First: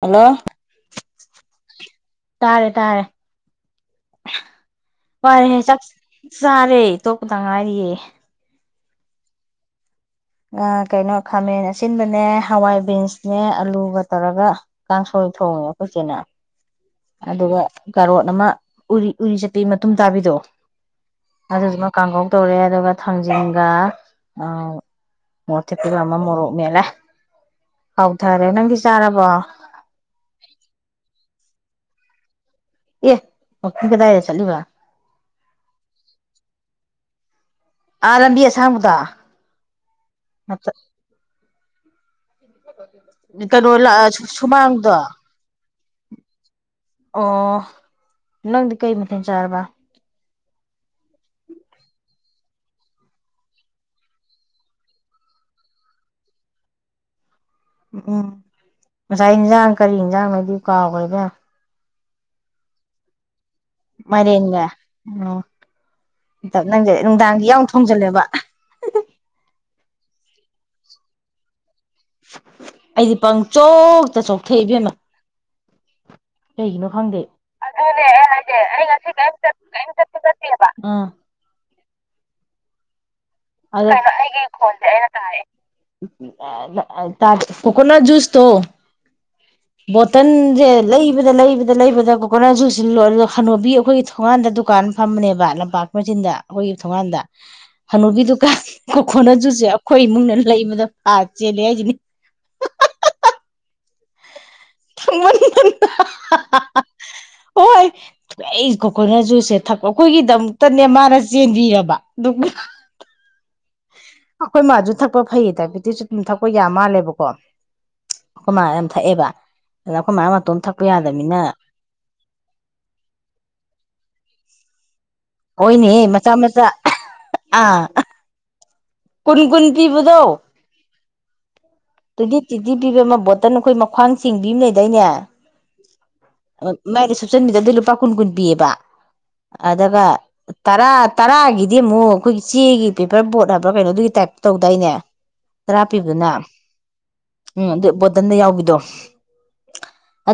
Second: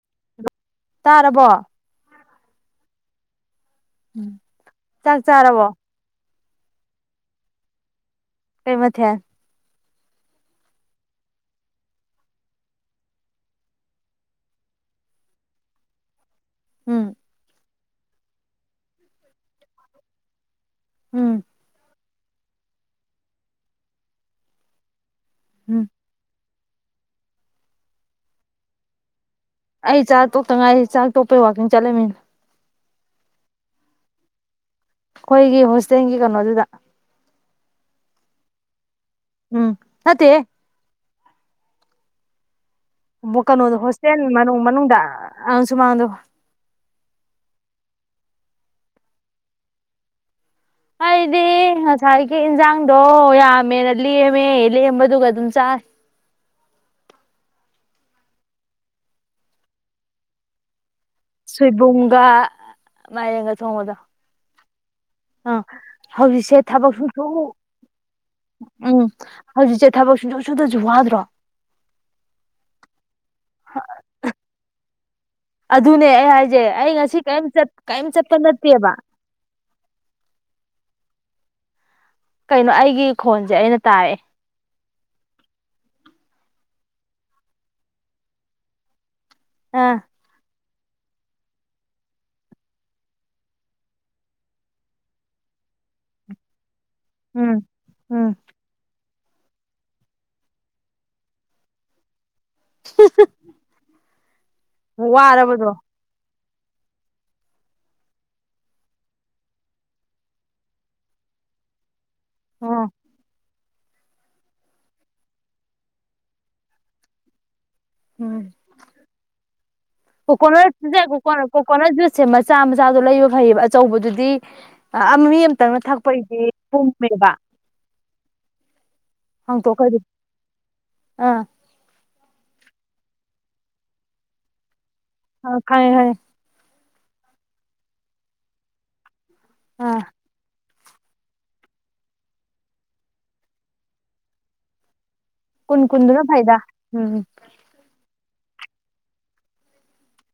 Hello ꯇꯥꯔꯕꯣ ꯇꯥꯔꯦ ꯇꯥꯔꯦ ꯆꯥꯛ ꯋꯥꯔꯦ ꯆꯥꯔꯕꯣ ꯆ ꯁꯥꯔꯦ ꯇꯣꯛ ꯀꯗ ꯉꯥꯏꯔꯤꯌꯦ ꯀꯩ ꯃꯊ ꯀꯩꯅꯣ ꯈꯥꯃꯦꯟ ꯑꯁꯤꯟꯕꯅꯦ ꯍꯋꯥꯏ ꯕꯤꯟꯁꯅꯦ ꯑꯂꯨꯒ ꯇꯧꯔꯒ ꯀꯥꯡꯁꯣꯏ ꯊꯣꯡꯉꯦ ꯑꯩꯈꯣꯏꯆꯦꯅ ꯎꯝ ꯑꯗꯨꯒ ꯀꯥꯔꯣꯟ ꯑꯃ ꯎꯔꯤ ꯎꯔꯤ ꯆꯄ ꯃꯇꯨꯡ ꯇꯥꯕꯤꯗꯣ ꯎꯝ ꯑ ꯑꯗꯨ ꯑꯗꯨꯃ ꯀꯥꯒꯣ ꯇꯧꯔꯦ ꯑꯗꯨꯒ ꯊꯥꯡꯖꯤꯡꯒ ꯃ ꯎꯝ ꯊꯇꯒ ꯃꯃ ꯃꯣꯔ ꯃꯦꯂ ꯍꯥꯎꯊꯔꯦ ꯅꯪꯒꯤ ꯆꯥꯔꯕꯣ ꯑꯩ ꯆꯥꯛ ꯇꯣꯛꯇ ꯉꯥꯏꯁꯤꯦ ꯆꯥꯛ ꯇꯣꯛꯄꯩ ꯋꯥꯛꯀꯤꯡ ꯆꯠꯂꯝꯃꯤꯅ ꯌꯦ ꯀꯗꯥꯥꯏꯗ ꯆꯠꯂꯤꯕ ꯑꯩꯈꯣꯏꯒꯤ ꯍꯣꯁꯇꯦꯜꯒꯤ ꯀꯩꯅꯣꯗꯨꯗ ꯑꯥ ꯂꯝꯕꯤ ꯁꯥꯥꯡꯃꯗ ꯎꯝ ꯅꯠꯇꯦ ꯀꯩꯅꯣ ꯀꯩꯅꯣꯗ ꯍꯣꯁꯇꯦꯜ ꯃꯅꯨꯡ ꯁꯨꯃꯥꯡꯗꯣ ꯃꯅꯨꯡꯗ ꯑ ꯁꯨꯃꯥꯡꯗꯣ ꯑꯣ ꯅꯪꯗꯤ ꯀꯩ ꯃꯊ ꯆꯥꯔꯕ ꯍ ꯏꯗꯦ ꯁꯥꯏ ꯒꯤ ꯏꯟꯖꯥꯡꯗꯣ ꯌꯥꯝꯃꯦꯅ ꯂꯦꯝꯃꯦ ꯂꯦꯝꯕꯗꯨꯒ ꯑꯗꯨꯝ ꯆ ꯎꯝ ꯉꯁꯥꯏ ꯏꯟꯖꯥꯡ ꯀꯔꯤ ꯌꯦꯟꯖꯥꯡ ꯍꯥꯏꯗꯤ ꯀꯥꯎꯈꯦ ꯁꯤꯕꯨꯡ ꯏꯄꯥ ꯃꯥꯏ ꯃꯔꯤꯒ ꯑ ꯍꯧꯖꯤꯛꯁꯦ ꯊꯕꯛ ꯁꯨ ꯅꯨꯡꯗꯥꯡꯒꯤ ꯌꯥꯝ ꯊꯣꯡꯖꯜꯂꯦꯕ ꯎꯝ ꯍꯧꯖꯤꯛꯁꯦ ꯊꯕꯛ ꯁꯨ ꯁꯨꯗꯁꯨ ꯋꯥꯗ꯭ꯔꯣ? ꯑꯩꯗꯤ ꯄꯪꯆꯣꯛꯇ ꯆꯣꯛꯊꯩꯏꯕꯦꯝꯃ꯫ ꯑꯗꯨꯅꯦ ꯑꯩ ꯍꯥꯏꯖꯩ ꯑꯩ ꯉꯁꯤ ꯀꯔꯤꯝ ꯀꯔꯤꯝ ꯆꯠꯄ ꯅꯠꯇꯦꯕ ꯀ ꯆ ꯆꯕ ꯀꯩꯅꯣ ꯑꯩꯒꯤ ꯈꯣꯟꯁꯦ ꯑꯩꯅ ꯦꯩꯅ ꯇꯥꯔꯛꯑꯦ ꯇ ꯇ ꯀꯣꯀꯣꯅꯥꯠ ꯖꯨꯁ ꯇꯣ ꯑꯥ ꯕꯣꯇꯟ ꯦ ꯂꯩꯕꯗ ꯂꯩꯕꯗ ꯂꯩꯕꯗ ꯀꯣꯀꯣꯅꯠꯁꯨꯨ ꯁꯤꯜꯂꯣꯏ ꯑꯗꯨ ꯍꯅꯣꯕꯤ ꯑꯩꯈꯣꯏꯒꯤ ꯊꯣꯡꯉꯥꯟꯗ ꯗꯨꯀꯥꯟ ꯐꯝꯕꯅꯦꯕ ꯂꯝꯄꯥꯛ ꯃꯆꯤꯟꯗ ꯑꯩꯈꯣꯏꯒꯤ ꯊꯣꯡꯉꯥꯟꯗ ꯍꯅꯨꯕꯤꯗꯨ ꯎꯝ ꯈꯣꯟꯅꯖꯨꯁꯦ ꯑꯩꯈꯣꯏ ꯏꯃꯨꯡꯅ ꯂꯩꯕꯗ ꯑꯥ ꯆꯦꯜꯂꯦ ꯍꯥꯏꯁꯤꯅꯦ ꯍꯥ ꯍꯥ ꯊꯃꯅꯤ ꯍꯣꯏ ꯑꯩ ꯀꯣꯀꯣꯅꯠ ꯖꯨꯁꯁꯦꯛ ꯑꯩꯈꯣꯏꯒꯤꯗꯃꯛꯇꯅꯦ ꯃꯥꯅ ꯆꯦꯟꯕꯤꯔꯕ ꯗꯨ ꯑꯣ ꯑꯩꯈꯣꯏ ꯃꯥꯖꯨ ꯊꯛꯄ ꯐꯩꯌꯦ ꯗꯥꯏꯕꯦꯇꯤꯁꯁꯨ ꯑꯗꯨꯝ ꯊꯛꯄ ꯌꯥ ꯃꯥꯜꯂꯦꯕꯀꯣ꯫ ꯎꯝ ꯑꯩꯈꯣꯏ ꯃꯥ ꯌꯥꯝ ꯊꯛꯑꯦꯕ ꯑꯗ ꯑꯩꯈꯣꯏ ꯃꯥ ꯃꯇꯣꯝ ꯀꯣꯀꯣꯅꯠ ꯊꯛꯄ ꯌꯥꯗꯕꯅꯤꯅ ꯀꯑꯣꯀꯣꯅ ꯀꯣꯀꯣꯅꯠ ꯖꯨꯁꯁꯦ ꯃꯆꯥ ꯃꯆꯥꯗꯣ ꯂꯩꯕ ꯐꯩꯌꯦꯕ ꯑꯆꯧꯕꯗꯨꯗꯤ ꯑ ꯃꯤ ꯑꯃꯝꯇꯪꯅ ꯍꯣꯏꯅꯦꯍꯦ ꯃꯆꯥ ꯊꯛꯄꯩꯗꯤ ꯃꯆꯥ ꯄꯨꯝꯃꯦꯕ꯫ ꯑꯥ ꯀꯨꯟ- ꯀꯨꯟ ꯍꯥꯡꯇꯣꯛꯈ꯭ꯔꯗꯤ ꯇꯤꯕꯨꯗꯣ꯫ ꯑꯥ꯫ ꯇꯨꯋꯦꯟꯇꯨ - ꯇꯨꯏꯟꯠꯌ ꯄꯤꯕ ꯑꯃ ꯕꯣꯇꯜ ꯑꯩꯈꯣꯏ ꯃꯈꯋꯥꯥꯟ ꯆꯤꯡꯕꯤ ꯑꯃ ꯑ ꯈꯪꯉꯦ - ꯈꯪ ꯉꯦ꯫ ꯃꯥꯏꯗꯤ ꯁꯨꯞꯆꯟꯕꯤꯗ ꯑꯗꯨ ꯂꯨꯄꯥ ꯀꯨꯟ- ꯀꯨꯟ ꯄꯤꯌꯦꯕ꯫ ꯑꯥ ꯑꯗꯨꯒ ꯇꯔꯥ ꯇꯔꯥꯒꯤꯗꯤ ꯑꯃꯨꯛ ꯑꯩꯈꯣꯏꯒꯤ ꯆꯦꯒꯤ ꯄꯦꯄꯔ ꯕꯣꯠ ꯍꯥꯏꯕ꯭ꯔꯥ ꯀꯩꯅꯣ ꯑꯗꯨꯒꯤ ꯇꯥꯏꯞꯇ ꯇꯧꯗꯥꯏꯅꯦ? ꯇꯔꯥ ꯀꯨꯟ- ꯀꯨꯟꯗꯨꯅ ꯄꯤꯕꯗꯨꯅ ꯐꯩꯗ꯫ ꯎꯝ꯫ ꯎꯝ ꯑꯗꯨ ꯕꯣꯇꯟꯗ ꯌꯥꯎꯕꯤꯗꯣ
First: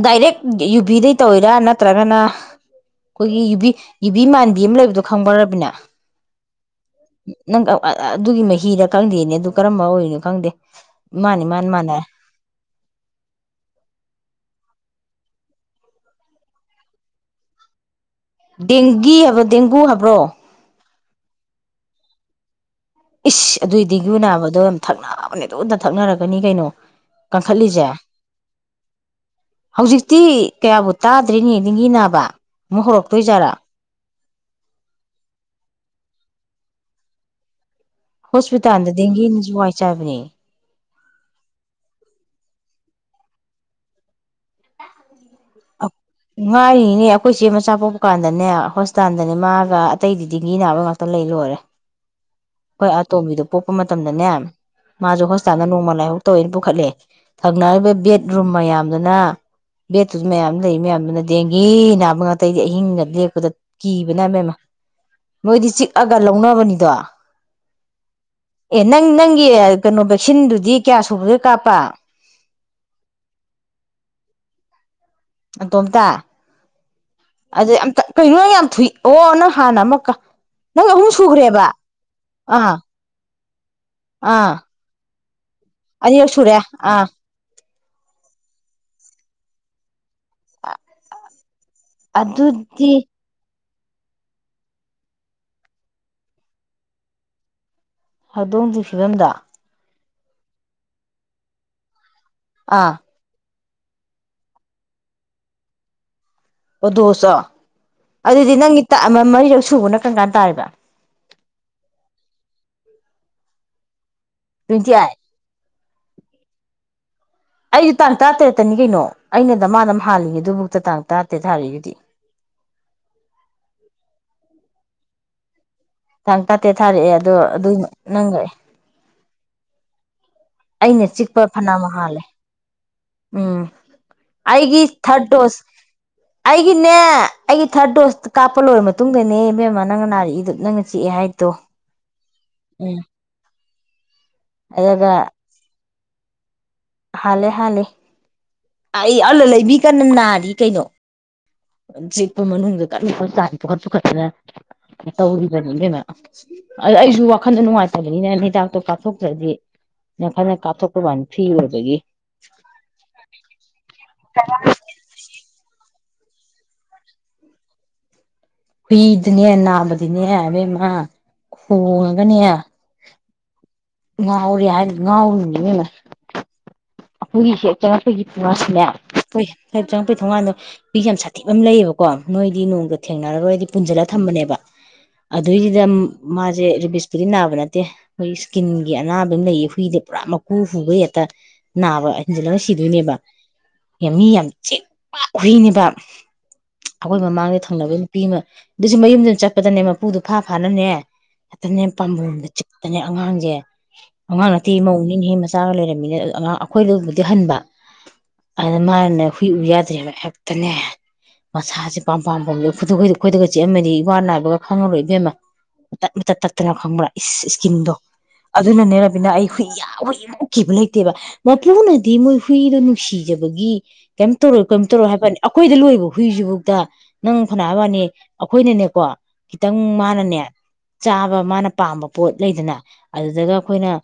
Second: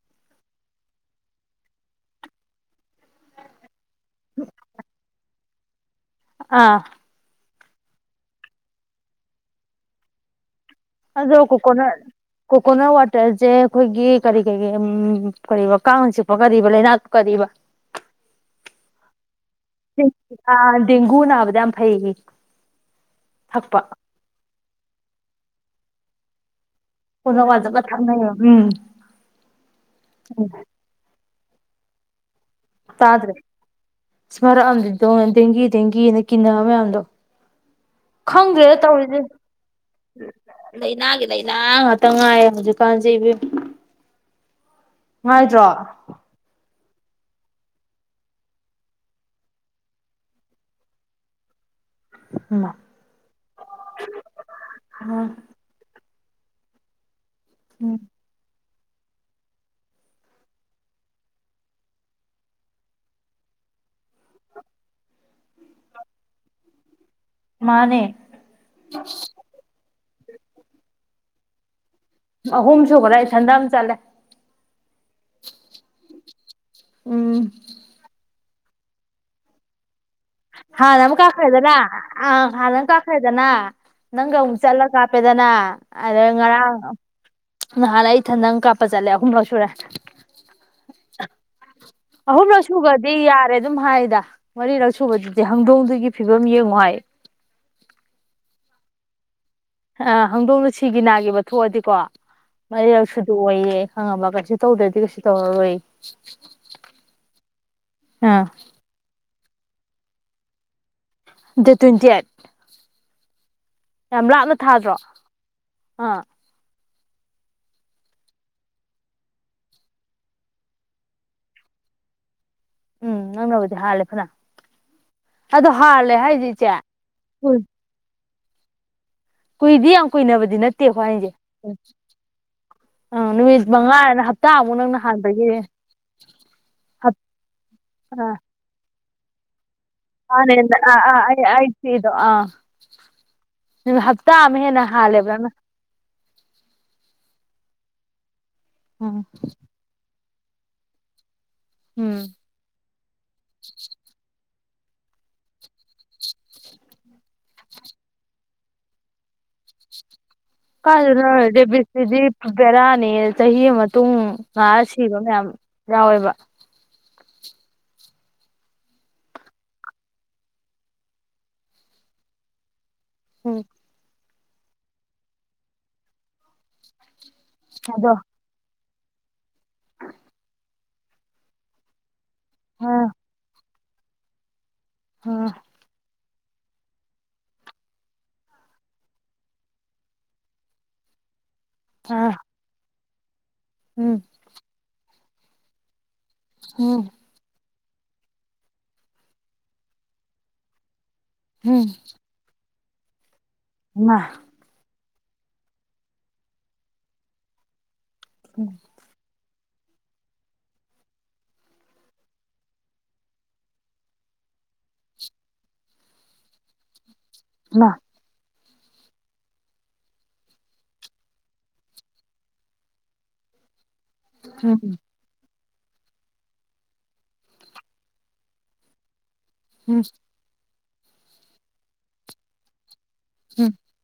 ꯗꯥꯏꯔꯦꯛ ꯌꯨꯕꯤꯗꯩ ꯇꯧꯋꯤꯔ ꯅꯠꯇ꯭ꯔꯒꯅ ꯑꯩꯈꯣꯏꯒꯤ ꯌꯨꯕꯤ ꯌꯨꯕꯤ ꯃꯥꯟꯕꯤ ꯑꯃ ꯂꯩꯕꯗꯣ ꯈꯪꯕꯔꯥ ꯔꯕꯤꯅꯥ? ꯑꯥ꯫ ꯅꯪ ꯑꯗꯨꯒꯤ ꯃꯍꯤꯗ ꯈꯪꯗꯦꯅꯦ ꯑꯗꯨ ꯀꯔꯝꯕ ꯑꯣꯏꯔꯤꯅꯣ ꯈꯪꯗꯦ꯫ ꯑꯗꯣ ꯃꯥꯅꯤ ꯃꯥꯅ ꯀꯣꯀꯣꯅꯠ ꯃꯥꯟꯅꯔꯦ ꯀꯣꯀꯣꯅꯠ ꯋꯥꯇꯔꯖꯦ ꯑꯩꯈꯣꯏꯒꯤ ꯀꯔꯤ ꯀꯔꯤꯒꯤ ꯀꯔꯤꯕ ꯀꯥꯡ ꯆꯤꯛꯄ ꯀꯔꯤꯕ ꯂꯩꯅꯥ ꯀꯔꯤꯕ? ꯗꯦꯡꯒꯤ ꯍꯥꯏꯕ꯭ꯔꯣ ꯗꯦꯡꯒꯨ ꯍꯥꯏꯕ꯭ꯔꯣ? ꯗꯦꯡꯒꯨꯅꯅꯥꯕꯗ ꯌꯥꯝ ꯐꯩ ꯏꯁ ꯊꯛꯄ ꯑꯗꯨꯑꯣꯏꯗꯤ ꯒꯨ ꯅꯥꯕꯗꯣ ꯌꯥꯝ ꯊꯛꯅꯕꯅꯥꯕꯅꯦ ꯇꯨꯗ ꯊꯛꯅꯔꯛꯀꯅꯤ ꯀꯩꯅꯣ ꯀꯣꯀꯣꯅꯠ ꯋꯥꯇꯔ ꯀꯟꯈꯠꯂꯤꯁꯦ ꯊꯛꯅꯩꯌꯦꯕ ꯎꯝ ꯍꯧꯖꯤꯛꯇꯤ ꯎꯝ ꯀꯌꯥꯕꯨ ꯇꯥꯗ ꯅꯠꯇ꯭ꯔꯤꯅꯦꯗꯤꯡꯒꯤ ꯅꯥꯕ ꯃꯨꯛ ꯍꯧꯔꯛꯇꯣꯏꯖꯥꯔꯥ ꯁꯃꯔꯛꯑꯝꯗꯣ ꯗꯦꯡꯒꯤ ꯗꯦꯡꯒꯤꯅ ꯀꯤꯟꯅ ꯃꯌꯥꯝꯗꯣ ꯈꯪꯗ꯭ꯔꯦꯗ ꯍꯣꯁꯄꯤꯇꯥꯜꯗ ꯇꯧꯔꯤꯁꯦ ꯗꯦꯡꯒꯤꯅꯁꯨ ꯋꯥꯏ ꯆꯕꯅꯦ ꯂꯥꯏꯅꯥꯒꯤ ꯂꯥꯏꯅꯥ ꯉꯥꯛꯇ ꯉꯥꯏꯌꯦ ꯍꯧꯖꯤꯛꯀꯥꯟꯁꯤꯕꯌ ꯉꯏ ꯏꯅꯦ ꯑꯩꯈꯣꯏ ꯏꯆꯦ ꯃꯆꯥ ꯄꯣꯛꯄ ꯀꯥꯟꯗꯅꯦ ꯍꯣꯁꯄꯤꯇꯥꯜꯗꯅꯦ ꯃꯥꯒ ꯑꯇꯩꯗꯤꯤ ꯅꯥꯕ ꯉꯥꯛꯇ ꯂꯩ ꯂꯣꯏꯔꯦ ꯎꯃ ꯍꯣꯏ ꯑꯇꯣꯝꯕꯤꯗꯣ ꯄꯣꯛꯄ ꯃꯇꯝꯗꯅꯦ ꯃꯥꯁꯨ ꯍꯣꯁꯄꯤꯇꯥꯜꯗ ꯅꯣꯡꯃ ꯂꯥꯏꯍꯧ ꯇꯣꯏꯅ ꯄꯨꯈꯠꯂꯦ ꯊꯪꯅꯔꯤꯕ ꯎꯝ ꯕꯦꯠꯔꯨꯝ ꯃꯌꯥꯝ [unintelligible] ꯑꯗꯨ ꯃꯌꯥꯝ ꯂꯩ ꯃꯌꯥꯝꯗꯨꯅ ꯗꯦꯡꯒꯤ ꯅꯥꯕ ꯉꯇꯩꯗꯤ ꯑꯍꯤꯡꯒ ꯂꯦꯛꯄꯗ ꯀꯤꯕꯅ ꯃꯌꯥꯝ ꯃꯣꯏꯗꯤ ꯆꯤꯛꯑꯒ ꯂꯧꯅꯕꯅꯤꯗꯣ ꯃꯥꯅꯦ ꯑꯦꯟꯅ ꯅꯉ ꯀꯩꯅꯣ ꯚꯦꯛꯁꯤꯟꯗꯨꯗꯤ ꯀꯌꯥ ꯁꯨꯕꯒꯦ ꯀꯥꯞꯄ ꯑꯍꯨꯝ ꯁꯨꯕꯗ ꯑꯩ ꯊꯟꯗꯥ ꯑꯃ ꯆꯠꯂꯦ ꯇꯣꯝꯇ ꯎꯝ ꯑꯗꯦ ꯑ ꯀꯩꯅ ꯊ ꯑꯣꯅ ꯍꯥꯟꯅ ꯃ ꯀ ꯍꯥ ꯅꯝ ꯀꯥꯈꯗꯂ ꯑ ꯑꯥ ꯅꯪ ꯀꯥꯈꯗ ꯗꯅꯥ ꯅꯪ ꯑꯥ ꯍꯧꯟꯁꯦꯂ ꯀ ꯄꯦꯗꯅ ꯑꯗ ꯑꯅꯤꯔꯛ ꯁꯨꯔꯦ ꯑꯥ ꯅꯍꯥꯟ ꯏꯊꯟ ꯅꯪ ꯀꯥꯞꯄ ꯆꯠꯂꯦ ꯑꯍꯨꯝꯂꯛ ꯁꯨꯔꯦ ꯑꯍꯨꯝꯂ ꯑꯗꯨꯗꯤ ꯁꯨꯒꯗꯤ ꯌꯥꯔꯦ ꯑꯗꯨꯝ ꯍꯥꯏꯗ ꯋꯥꯔꯤ ꯂꯧ ꯁꯨꯕꯗꯨꯗꯤ ꯍꯪꯗꯣꯡꯗꯨꯒꯤ ꯐꯤꯕꯝ ꯌꯦꯡꯉꯣ ꯍꯥꯏ ꯍꯧꯗꯣꯡꯝꯒꯤ ꯐꯤꯕꯝꯗ ꯑ ꯍꯪꯗꯣꯛꯅꯁꯤꯒꯤ ꯅꯥꯒꯤꯕ ꯊꯣꯛꯑꯗꯤꯀꯣ ꯃꯔꯤ ꯑꯥ ꯑꯁꯗ ꯑꯣꯏꯌꯦ ꯈꯪꯉꯕ ꯀꯩꯁꯨ ꯇꯧꯗ꯭ꯔꯗꯤ ꯀꯩꯁꯨ ꯇꯧꯔꯔꯣꯏ ꯑꯗꯨꯁꯨꯣ ꯑꯥ ꯑꯗꯨꯗꯤ ꯅꯪꯒꯤ ꯇ ꯑꯃ ꯃꯔꯤꯔꯛ ꯁꯨꯕꯅ ꯀꯔ ꯀꯥꯟ ꯇꯥꯔꯔꯤꯕ ꯗ ꯇ꯭ꯋꯦꯟꯇꯤ ꯑꯠ ꯌꯥꯝ ꯂꯥꯞꯅ ꯇ꯭ꯋꯦꯟꯇꯤ ꯊꯥꯗ꯭ꯔꯣ ꯑꯥ ꯑꯩꯁꯨ ꯇꯥꯡ ꯇꯔꯥꯇꯔꯦꯠꯇꯅꯤ ꯀꯩꯅꯣ ꯑꯩꯅꯗ ꯃꯥꯅ ꯍꯥꯜꯂꯤꯉꯦ ꯑꯗꯨꯕꯨꯛꯇ ꯇꯥꯡ ꯇꯔꯥꯇꯔꯦꯠ ꯊꯥꯔꯛꯏꯒꯤꯗꯤ ꯎꯝ ꯅꯪ ꯍꯧꯗꯤꯦ ꯍꯥꯥꯂꯦ ꯐꯅꯥ ꯊꯥꯡ ꯇꯥꯇꯦ ꯊꯥꯔꯛꯑꯦ ꯑꯗꯣ ꯑꯗꯨ ꯅꯪꯈ꯭ꯔꯑꯦ ꯀꯣꯏꯗꯤ ꯑꯩꯅ ꯆꯤꯛꯄ ꯐꯅ ꯍꯥꯥꯜꯂꯦ ꯑ ꯎꯝ ꯅꯨꯃꯤꯠ ꯃꯉꯥꯅ ꯍꯞꯇꯥꯃꯨꯛ ꯑꯩꯒꯤ ꯅꯪꯅ ꯊꯥꯔꯠ ꯍꯥꯟꯕꯒꯤ ꯗꯣꯁ ꯑꯩꯒꯤꯅꯦ ꯍꯞ ꯑꯩꯒꯤ ꯊꯥꯔꯠ ꯗꯣꯁꯇ ꯀꯥꯞꯄ ꯂꯣꯏꯔ ꯃꯇꯨꯡ ꯇꯨꯡꯗꯅꯦꯕꯦꯃ ꯍꯅ ꯑ ꯑ ꯑ ꯏꯗꯣ ꯑ ꯎꯝ ꯍ ꯇꯝ ꯍꯦꯅ ꯍꯥꯂꯦꯕ ꯍꯂꯦ ꯍꯥꯂꯦ ꯑꯩ ꯎꯝ ꯑꯜ ꯂꯩꯕꯤ ꯀꯅꯅ ꯀꯩꯅꯣ ꯎꯝ ꯆꯦꯠꯄ ꯃꯅꯨꯡꯗ ꯀꯟꯅ ꯇꯥꯟ ꯄꯨꯈꯠ ꯄꯨꯈꯠꯇꯅ ꯇꯧꯔꯤꯕꯅꯤ ꯀꯩꯅꯣ ꯑꯗꯨ ꯑꯩꯁꯨ ꯋꯥꯈꯟꯗ ꯅꯨꯡꯉꯥꯏꯇꯕꯅꯤꯅ ꯍꯤꯇꯥꯛꯇꯣ ꯀꯥꯞꯊꯣꯛꯇ꯭ꯔꯗꯤ ꯅꯈꯟꯅ ꯀꯥꯞꯊꯣꯛꯄ ꯋꯥꯅꯤ ꯀꯥꯏꯗꯅ ꯐ꯭ꯔꯤ ꯑꯣꯏꯕꯒꯤ ꯗꯦꯕꯤꯁꯤꯗꯤ ꯕꯦꯔꯥꯅꯤ ꯆꯍꯤ ꯃꯇꯨꯡ ꯉꯥꯑ ꯁꯤꯔꯣ ꯃꯌꯥꯝ ꯌꯥꯑꯣꯦꯕ ꯍꯨꯏꯗꯨꯅꯦ ꯅꯥꯕꯗꯤꯅꯦ ꯑꯕꯦꯝꯃ ꯈꯣꯡꯉꯒꯅꯦ ꯎꯝ ꯉꯎꯔꯤ ꯌꯥꯔ ꯉꯅꯦ ꯑꯩꯈꯣꯏꯒꯤꯁꯦ ꯑꯗꯣ ꯆꯪꯉꯛꯄꯒꯤ ꯄꯨꯉꯁꯤꯅꯦ ꯄꯨꯏ ꯍꯥꯏ ꯆꯪꯉꯛꯏ ꯊꯣꯡꯀꯥꯟꯗꯣ ꯄ ꯌꯥꯝ ꯁꯥꯊꯤꯛ ꯑꯃ ꯂꯩꯌꯦꯕꯀꯣ ꯅꯣꯏꯗꯤ ꯑ ꯅꯣꯡꯗ ꯊꯦꯡꯅꯔꯔꯣꯏꯗꯤ ꯄꯨꯟꯁꯤꯜꯂꯒ ꯊꯝꯕꯅꯦꯕ ꯑ ꯑꯗꯨꯏꯒꯤꯗ ꯃꯥꯁꯦ ꯔꯦꯕꯤꯁꯄꯨꯗꯤ ꯅꯥꯕ ꯅꯠꯇꯦ ꯑꯩꯈꯣꯏ ꯏꯁꯀꯤꯟꯒꯤ ꯑꯅꯥꯕ ꯑꯃ ꯂꯩꯌꯦ ꯍꯨꯏꯗ ꯄꯨꯔꯥ ꯃꯀꯨ ꯍꯨꯕ ꯍꯦꯛꯇ ꯅꯥꯕ ꯑ ꯏꯟꯁꯤ ꯂꯅ ꯁꯤꯗꯣꯏꯅꯦꯕ ꯌꯥꯝꯃꯤ ꯌꯥꯝ ꯆꯦ ꯄꯥꯛ ꯍꯨꯏꯅꯦꯕ ꯏꯃꯥ ꯑꯩꯈꯣꯏ ꯃꯃꯥꯡꯒꯤ ꯊꯪꯅꯕꯒꯤ ꯅꯨꯄꯤ ꯑꯃ ꯑꯗꯨꯁꯨ ꯃꯌꯨꯝꯗ ꯆꯠꯄꯗꯅꯦ ꯃꯄꯨꯗꯨ ꯐꯥ ꯐꯥꯅ ꯅꯦ ꯑꯗꯅꯦ ꯄꯥꯝꯕꯣꯝꯗ ꯆꯤꯛ ꯑꯗꯅꯦ ꯑꯉꯥꯡꯁꯦ ꯑꯉꯥꯡ ꯅꯠꯇꯦ ꯃꯧꯅꯦ ꯏꯟꯍꯦ ꯃꯆꯥꯒ ꯂꯩꯔꯝꯃꯤꯅꯦ ꯑ ꯑꯉꯥꯡ ꯑꯩꯈꯣꯏꯗꯩꯩꯕꯨꯗꯤ ꯍꯟꯕ ꯑꯗꯨ ꯃꯥꯅꯅꯦ ꯅꯨꯄꯤ ꯎ ꯌꯥꯗ꯭ꯔꯦꯕ ꯍꯦꯛꯇꯅꯦ ꯃꯁꯥꯁꯦ ꯄꯥꯝ ꯄꯥꯥꯝꯕꯣꯝꯁꯦ ꯈꯨꯠꯇ ꯈꯨꯣꯏꯗ ꯑꯩꯈꯣꯏꯗꯒ ꯆꯤꯛꯑꯝꯃꯗꯤ ꯏꯋꯥ ꯅꯥꯏꯕꯒ ꯈꯪꯉꯔꯣꯏ ꯏꯕꯦꯝꯃ ꯇꯠ ꯃꯇꯠ ꯇꯠꯇꯅ ꯈꯪꯕ꯭ꯔꯥ ꯏꯁ ꯏꯁꯀꯤꯟꯗꯣ ꯑꯗꯨꯅꯅꯦ ꯔꯕꯤꯅꯥ ꯑꯩ ꯍꯨꯏ ꯌꯥꯝ ꯍꯨꯏꯃꯨꯛ ꯀꯤꯕ ꯂꯩꯇꯦꯕ ꯃꯄꯨꯅꯗꯤ ꯃꯣꯏ ꯍꯨꯏꯗꯣ ꯅꯨꯡꯁꯤꯖꯕꯒꯤ ꯀꯩꯝ ꯇꯧꯔꯣꯏ ꯀꯩꯝ ꯇꯧꯔꯣꯏ ꯍꯥꯏꯕꯅꯤ ꯑꯩꯈꯣꯏꯗ ꯂꯣꯏꯕ ꯍꯨꯏꯁꯤꯕꯨꯛꯇ ꯅꯪ ꯐꯅꯌꯥꯝ ꯍꯥꯏꯕꯋꯥꯅꯤ ꯑꯩꯈꯣꯏꯗꯤꯅꯦꯀꯣ ꯈꯤꯇꯪ ꯃꯥꯅꯅꯦ ꯆꯥꯕ ꯃꯥꯅ ꯄꯥꯝꯕ ꯄꯣꯠ ꯂꯩꯗꯅ ꯑꯗꯨꯗꯒ ꯑꯩꯈꯣꯏꯅ [inaudible]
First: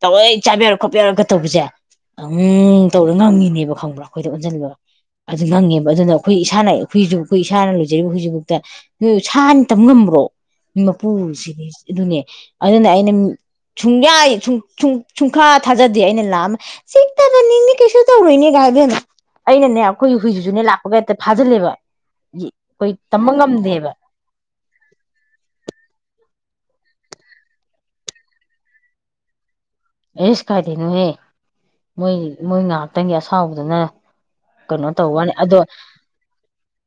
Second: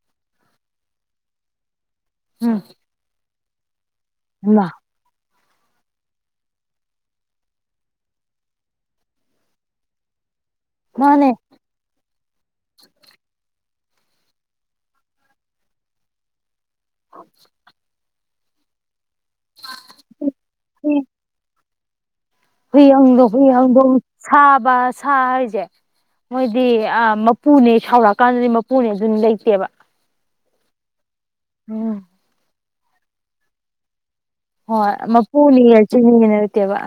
ꯇꯧꯔ ꯆꯥꯕ ꯌꯥꯔꯣꯏ ꯈꯣꯠꯄ ꯌꯥꯔꯣꯏꯒ ꯇꯧꯕꯁꯦ ꯎꯝ ꯇꯧꯔ ꯉꯪꯉꯤꯅꯤ ꯅꯦꯕ ꯈꯪꯕ꯭ꯔꯥ ꯑꯩꯈꯣꯏꯗ ꯑꯣꯟꯁꯤꯟꯂꯒ ꯑꯗꯨ ꯉꯪꯉꯦꯕ ꯑꯗꯨꯅ ꯑꯩꯈꯣꯏ ꯏꯁꯥꯅ ꯑꯩꯈꯣꯏꯁꯨ ꯑꯩꯈꯣꯏ ꯏꯁꯥꯅ ꯂꯣꯏꯖꯔꯤꯕ ꯍꯧꯖꯤꯐꯥꯎꯗ ꯅꯣꯏ ꯁꯥꯅꯤ ꯇꯝ ꯉꯝꯕ꯭ꯔꯣ ꯃꯥꯅꯦ ꯃꯄꯨꯁꯤꯗꯤ ꯑꯗꯨꯅꯦ ꯑꯗꯨꯅ ꯑꯩꯅ ꯁꯨꯡꯌꯥ ꯁꯨꯡ ꯨꯁꯨꯡ ꯁꯨꯡꯊꯥ ꯊꯥꯖꯗꯦ ꯑꯩꯅ ꯂꯥꯛꯑꯃ ꯑ ꯇꯧꯔꯣꯏꯅꯦ ꯒꯥꯢ ꯏꯕꯦꯝꯃꯥ ꯑꯩꯅꯅꯦ ꯑꯩꯈꯣꯏ ꯍꯨꯏꯁꯤꯁꯨꯅꯦ ꯂꯥꯛꯄꯒ ꯍꯦꯛꯇ ꯐꯥꯖꯤꯜꯂꯦꯕ ꯍꯨꯏ ꯑꯩꯈꯣꯏ ꯍꯪꯗꯣ ꯇꯝꯕ ꯍꯨꯏ ꯉꯝꯗꯦꯕ ꯍꯪꯗꯣꯡ ꯁꯥꯕ ꯁꯥ ꯍꯥꯏꯁꯦ ꯃꯣꯏꯗꯤ ꯑꯥ ꯃꯄꯨꯅꯦ ꯁꯥꯎꯔꯛꯀꯥꯟꯗꯗꯤ ꯃꯄꯨꯅꯦ ꯑꯗꯨꯅꯤ ꯂꯩꯇꯦꯕ ꯑꯦꯁ ꯀꯥꯏꯗꯩꯅꯣꯍꯦ ꯎꯝ ꯃꯣꯏ ꯃꯣꯏꯅꯥ ꯉꯥꯇꯪꯒꯤ ꯑꯁꯥꯎꯕꯗꯨꯅ ꯀꯩꯅꯣ ꯍꯣꯏ ꯇꯧꯕ ꯋꯥꯅꯤ ꯃꯄꯨꯅꯤ ꯑꯗꯣ ꯁꯤꯅꯤꯅ ꯂꯩꯇꯦꯕ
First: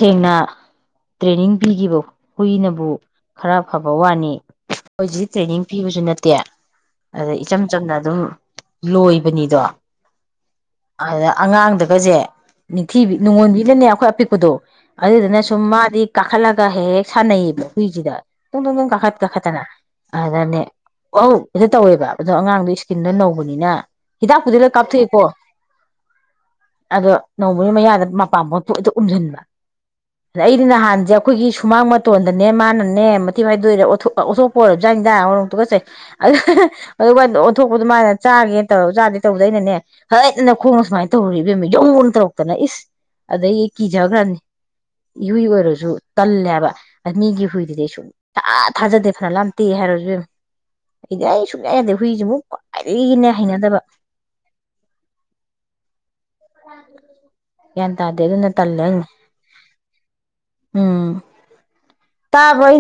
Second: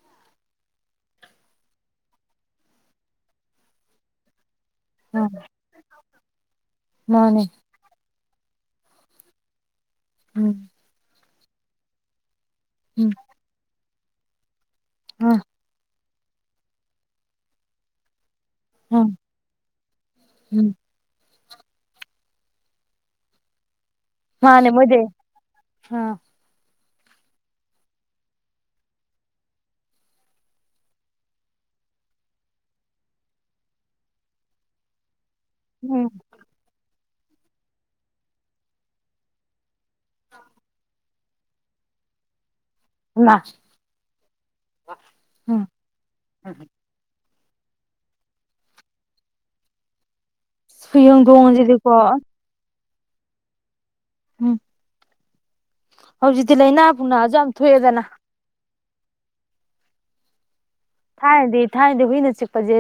ꯕꯦꯝꯃ ꯇ꯭ꯔꯦꯅꯤꯡ ꯄꯤꯈꯤꯕ ꯍꯨꯏꯅꯕꯨ ꯈꯔ ꯐꯕ ꯋꯥꯅꯤ ꯑꯩꯏꯈꯣꯏ ꯎꯝ ꯖꯤꯗꯤ ꯇ꯭ꯔꯦꯅꯤꯡ ꯄꯤꯕꯁꯨ ꯅꯠꯇꯦ ꯇꯦ ꯑꯗ ꯃꯥꯅꯦ ꯏꯆꯝ ꯆꯝꯅ ꯑꯗꯨꯝ ꯂꯣꯏꯕꯅꯤꯗꯣ ꯎꯝ ꯑꯗꯨꯅ ꯑꯉꯥꯡꯗꯒꯖꯦ ꯎꯝ ꯅꯤꯡꯊꯤꯕꯤ ꯅꯨꯡꯉꯣꯟꯕꯤ ꯅꯅꯦ ꯈꯣꯏ ꯑꯄꯤꯛꯄꯗꯨ ꯑꯗꯨꯗꯨꯅ ꯎꯝ ꯁꯨꯝꯃꯥꯗꯤ ꯀꯥꯈꯠꯂꯒ ꯍꯦꯛ ꯍꯦꯛ ꯁꯥꯟꯅꯩꯌꯦꯕ ꯍꯨꯏꯁꯤꯗ ꯇꯨꯡ ꯇꯨꯡ ꯇꯨꯡ ꯎꯝ ꯀꯥꯈꯠ ꯀꯥꯈꯠꯇꯅ ꯑꯗꯅꯦ ꯎꯝ ꯋꯧ ꯑꯗ ꯇꯧꯋꯦꯕ ꯑꯗꯣ ꯑꯉꯥꯡꯗꯣ ꯏꯁꯀꯤꯟꯗ ꯅꯧꯕꯅꯤꯅ ꯍꯤꯗꯥꯛ ꯄꯨꯗꯤ ꯃꯥꯅꯦ ꯂꯣꯏ ꯃꯣꯏꯗꯤ ꯀꯥꯞꯊꯣꯛꯏꯀꯣ ꯑꯥ ꯑꯗꯣ ꯅꯧꯕꯒꯤ ꯃꯌꯥꯗ ꯃꯄꯥꯝꯕꯣꯝꯗ ꯊꯣꯛ ꯍꯦꯛꯇ ꯎꯝꯖꯟꯕ ꯑꯗ ꯑꯩꯗꯤ ꯅꯍꯥꯟꯖꯦ ꯑꯩꯈꯣꯏꯒꯤ ꯁꯨꯃꯥꯡ ꯃꯇꯣꯟꯗꯅꯦ ꯃꯥꯅꯅꯦ ꯃꯊꯤ ꯐꯥꯏꯗꯣꯛꯏꯔꯥ ꯑꯣꯊꯣꯛ ꯑꯣꯊꯣꯛꯄ ꯑꯣꯏꯔꯞꯖꯥꯠ ꯅꯤꯗ ꯍꯣꯡ ꯇꯨꯒꯠꯆꯩ ꯎꯝ ꯍꯍꯍ ꯑꯗꯨ ꯀꯥꯏꯅꯗ ꯑꯣꯟꯊꯣꯛꯄ ꯗꯨ ꯃꯥꯅ ꯆꯥꯒꯦꯅ ꯇꯧꯔꯖꯥꯠꯅꯤ ꯇꯧꯕꯗ ꯑꯩꯅꯅꯦ ꯍꯥꯏꯠ ꯑꯅ ꯈꯣꯡ ꯗꯨꯃꯥꯏ ꯇꯧꯔꯨꯔꯦ ꯏꯕꯦꯝꯃ ꯌꯧ ꯑꯅ ꯇꯧꯔꯛꯇꯅ ꯏꯁ ꯏꯃꯥ ꯑꯗꯩ ꯑꯩ ꯀꯤꯖꯒ꯭ꯔꯝꯅꯤ ꯏꯍꯨꯏ ꯎꯝ ꯑꯣꯏꯔꯁꯨ ꯇꯜꯂꯦꯕ ꯃꯤꯒꯤ ꯍꯨꯏꯗꯗꯤ ꯑꯩ ꯁꯨꯡ ꯊꯥ ꯊꯥꯖꯗꯦ ꯐꯅ ꯂꯥꯛꯇꯦ ꯍꯥꯏꯔꯁꯨ ꯏꯕꯦꯝ ꯍꯨꯏ ꯑꯩꯗꯤ ꯑꯩ ꯁꯨꯡꯌꯥ ꯌꯥꯗꯦ ꯍꯧꯗꯣꯡꯁꯤꯗꯤꯀꯣ ꯍꯨꯏ ꯁꯤꯃꯨꯛ ꯈ꯭ꯋꯥꯏꯗꯒꯤꯅꯦ ꯍꯩꯅꯗꯕ ꯎꯝ ꯍꯧꯖꯤꯛꯇꯤ ꯂꯥꯏꯅꯥ ꯄꯨꯅꯥꯁꯨ ꯌꯥꯝ ꯊꯣꯛꯑꯦꯗꯅ ꯇꯜꯂꯦꯟꯅꯤ ꯊꯥꯥꯏꯅꯗꯤ ꯊꯥꯥꯏꯅꯗꯤ ꯍꯨꯏꯅ ꯆꯤꯛꯄꯖꯦ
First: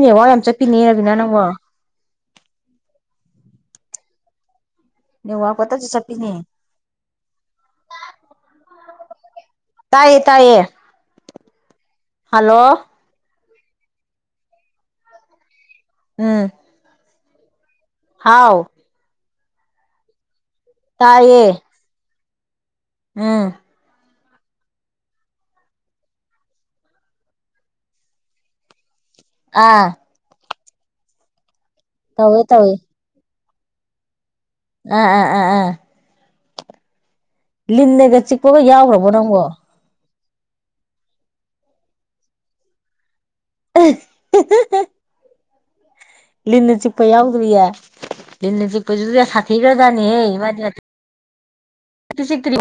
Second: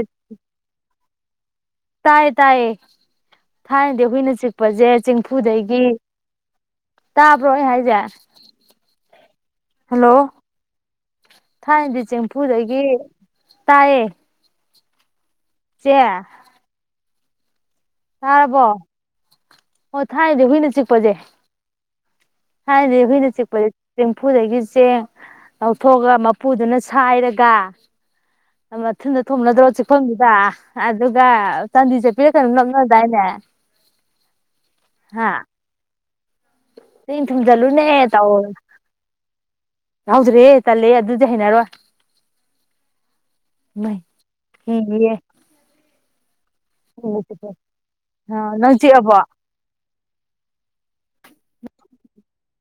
ꯅꯌꯥ ꯅꯪꯕꯣ ꯇꯥꯌꯦ ꯇꯥꯌꯦ ꯊꯥꯏꯅꯗꯤ ꯍꯨꯏꯅ ꯆꯤꯛ ꯄꯁꯦ ꯅꯦꯠꯋꯥꯛ ꯆꯦꯡꯐꯨꯗꯒꯤ ꯄꯪꯆꯠꯇ ꯆꯠꯄꯤꯅꯦ ꯇꯥꯕ꯭ꯔꯣ ꯑꯩ ꯍꯥꯏꯖꯦ ꯍꯜꯂꯣ ꯇꯥꯏꯌꯦ ꯇꯥꯏꯌꯦ ꯊꯥꯏꯅꯗꯤ ꯍꯜꯂꯣ ꯆꯦꯡꯐꯨꯗꯒꯤ ꯇꯥꯌꯦ ꯆꯦ ꯎꯝ ꯍꯥꯎ ꯇꯔꯕꯣ? ꯑꯣ ꯊꯥꯏꯅꯗ ꯒꯤꯅꯦ꯫ ꯇꯌꯦ꯫ [unintelligible] ꯆꯐꯨꯗꯒꯤ ꯆꯦꯡ ꯂꯧꯊꯣꯛꯑꯒ ꯃꯄꯨꯗꯨꯅ ꯁꯥꯏꯔꯒ ꯊꯨꯅ ꯊꯨꯝꯅꯗ꯭ꯔꯣ ꯑꯥ ꯆꯦꯛꯛꯐꯝꯗꯨꯗ? ꯑꯗꯨꯒ ꯆꯥꯟꯗꯤ ꯆꯞꯄꯤ ꯔ ꯇꯧꯋꯦ ꯀꯩꯅꯣꯝ ꯅꯞꯅꯥ [unintelligible] ꯑꯝ ꯑꯝ ꯑꯝ ꯎꯝ꯫ ꯆꯦꯡ ꯊꯨꯝꯖꯜꯂꯨꯅꯦ ꯂꯤꯟꯅꯒ ꯇꯧ ꯆꯤꯛꯄꯒ ꯌꯥꯎꯈ꯭ꯔꯕꯣ ꯅꯪꯕꯣ? ꯌꯥꯎꯗ꯭ꯔꯦ ꯇꯜꯂꯦ ꯑꯗꯨꯗꯤ ꯍꯩꯅꯔꯣꯏ꯫ ꯑꯦꯃꯩ [unintelligible] ꯂꯤꯟꯅ ꯆꯤꯛꯄ ꯌꯥꯎꯗ꯭ꯔꯤꯌꯦ? ꯂꯤꯟꯅ ꯅꯪ ꯆꯤꯛꯄꯁꯨ ꯆꯤꯛꯑꯕꯣ ꯁꯥꯊꯤꯈ꯭ꯔꯖꯥꯅꯤꯍꯦ ꯃꯥꯗꯤ ꯆꯤꯛꯇꯔꯤ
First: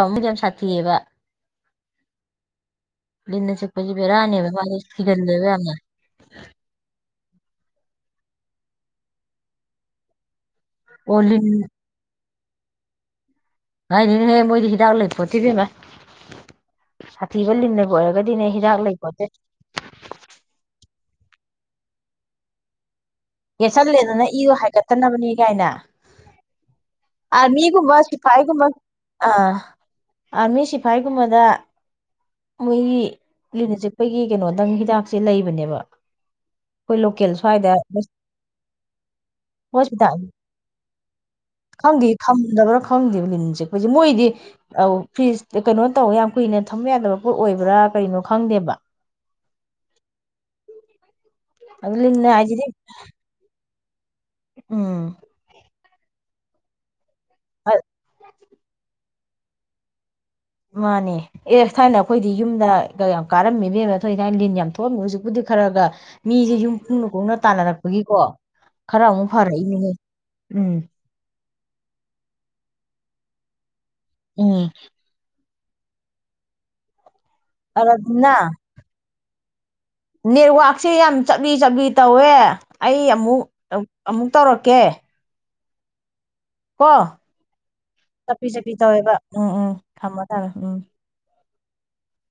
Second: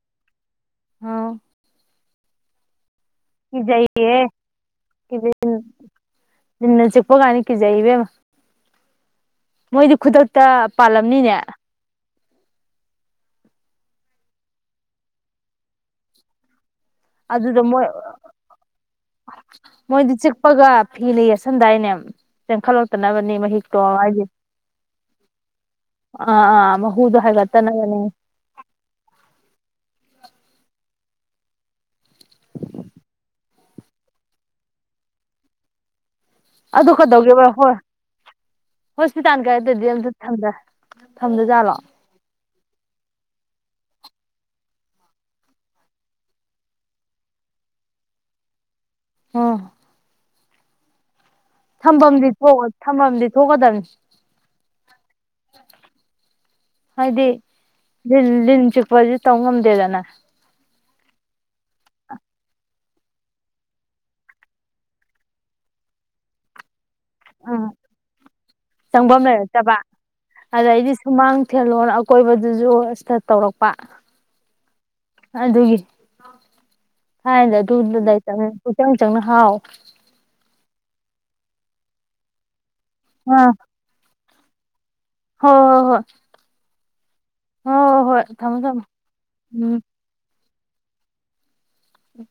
[unintelligible] [unintelligible] ꯑ ꯂꯤꯟꯅ ꯆꯤꯛꯄ ꯖꯤ ꯀꯤꯖꯩꯌꯦ ꯕꯦꯔꯥꯅꯤ ꯃꯗꯤ ꯁꯤꯒꯜꯂꯦꯕꯥ ꯌꯥꯝꯅꯥ꯫ ꯀꯤ ꯖꯩ ꯏꯕꯦꯝꯃꯥ ꯫ ꯃꯣꯏꯗꯤ ꯈꯨꯗꯛ ꯇ ꯑꯣ ꯄꯥꯜꯂꯝꯅꯤꯅꯦ꯫ ꯂꯤꯟ ꯀꯥꯏꯗꯩꯩ ꯅꯣꯍꯦ ꯃꯣꯏꯗꯤ ꯍꯤꯗꯥꯛ ꯂꯩꯄꯣꯠꯇꯦ ꯏꯕꯦꯃꯃꯥ ꯫ ꯑꯗꯨꯗ ꯃꯣꯏ ꯂꯩꯄꯣꯠꯇꯦ ꯃꯣꯏꯗꯤ ꯆꯤꯛꯄꯒ ꯐꯤꯅ ꯌꯦꯁꯟꯗꯥꯏꯅꯦ ꯆꯈꯠꯂꯛ ꯌꯦꯠꯁꯜꯂꯦꯗꯅ ꯏꯗꯣ ꯍꯥꯏꯒꯠꯇꯅꯕꯅꯤ ꯀꯥꯏꯅ ꯑꯥ ꯑꯥ ꯃꯍꯨꯗꯣ ꯑꯥꯔꯃꯤꯒꯨꯝꯕ ꯍꯥꯏꯒꯠꯇꯅꯕꯅꯦ ꯁꯤꯐꯥꯏꯒꯨꯝꯕ ꯑ ꯑꯥꯔꯃꯤ ꯁꯤ ꯐꯥꯏꯒꯨꯝꯕꯗ ꯃꯣꯏꯒꯤ ꯂꯤꯟꯅ ꯆꯤꯀꯄꯒꯤ ꯀꯩꯅꯣꯗꯪ ꯍꯤꯗꯥꯛꯁꯦ ꯂꯩꯕꯅꯦꯕ꯫ ꯑꯗꯨ ꯑꯩꯈꯣꯏ ꯂꯣꯀꯦꯜ ꯀꯩꯗꯧꯒꯦꯕ ꯁ꯭ꯋꯥꯏꯗ ꯍꯣꯏ ꯍꯣꯁꯄꯤꯇꯥꯜ ꯀꯥꯏꯗꯗꯤ ꯍꯣꯁꯄꯤꯇꯥꯜ ꯑꯝꯇ ꯊꯝꯗꯖꯥꯠꯂꯣ? ꯈꯪꯗꯦ ꯊꯝꯗꯕ꯭ꯔꯥ ꯈꯪꯗꯦꯕ ꯂꯤꯟꯁꯦ ꯆꯤꯀꯞꯁꯦ ꯃꯣꯏꯗꯤ ꯐ꯭ꯔꯤꯖ ꯀꯩꯅꯣ ꯇꯧ ꯌꯥꯝ ꯀꯨꯏꯅ ꯊꯝꯕ ꯌꯥꯗꯕ ꯄꯣꯠ ꯑꯣꯏꯕ꯭ꯔꯥ ꯀꯔꯤꯅꯣ ꯈꯪꯗꯦꯕ꯫ ꯑ꯫ ꯑꯗꯨ ꯊꯝꯐꯝꯗꯤ ꯂꯤꯟꯅ ꯊꯣꯛ ꯍꯥꯏꯁꯤꯗꯤ ꯊꯝꯐꯝꯗꯤ ꯊꯣꯛꯀꯗꯕꯅꯤ꯫ ꯎꯝ꯫ ꯍꯥꯌꯗꯤ ꯂꯤꯟ ꯂꯤꯟ ꯆꯤꯛꯄꯥꯖꯦ ꯇꯝꯉꯝꯗꯦꯗꯅ꯫ ꯃꯥꯅꯦ ꯑꯦ ꯊꯥꯏꯅ ꯑꯩꯈꯣꯏꯗꯤ ꯌꯨꯝꯗ ꯌꯥꯝ ꯀꯥꯔꯝꯃꯤꯕꯦꯝꯅ ꯊꯣꯛ ꯊꯥꯏꯅ ꯂꯤꯟ ꯌꯥꯝ ꯊꯣꯛꯑꯝꯃꯤ ꯍꯧꯖꯤꯛꯄꯨꯗꯤ ꯈꯔꯒ ꯃꯤꯁꯦ ꯌꯨꯝ ꯈꯨꯡꯅ ꯈꯨꯡꯅ ꯎꯝ ꯇꯥꯟꯅꯔꯛꯄꯒꯤꯀꯣ ꯈꯔ ꯆꯪꯐꯝ ꯑꯃꯨꯛ ꯐꯔꯛꯏꯅꯦꯅꯦ ꯎꯝ ꯊꯦꯜꯂ ꯑꯀꯣꯏꯕꯗꯨꯁꯨ ꯑꯁꯤꯗ ꯇꯧꯔꯛꯄ ꯎꯝ ꯑꯗꯨꯒꯤ ꯊꯥꯏꯅ ꯑꯗꯨꯗꯨꯗꯥ ꯑꯔꯥꯕꯤꯅꯥ ꯆꯪ ꯄꯨꯆꯪ ꯆꯪꯅ ꯍꯥꯎꯋ ꯅꯦꯠꯋꯥꯛꯁꯦ ꯌꯥꯝ ꯆꯥꯛꯕꯤ ꯆꯞꯕꯤ ꯇꯧꯋꯦ ꯑꯩ ꯑꯃꯨꯛ ꯑꯃꯨꯛ ꯇꯧꯔꯛꯀꯦ ꯍ ꯍꯣꯏ ꯍꯣꯏ ꯀ ꯍꯣꯏ ꯍꯣꯏ ꯍꯣꯏ ꯆꯠꯄꯤ ꯊꯝꯃꯣ ꯆꯠꯄꯤ ꯊꯝꯃꯣ ꯇꯧꯋꯦꯕ ꯎꯝ ꯎꯝ ꯊꯝꯃꯒ ꯑꯥꯝ ꯎꯝ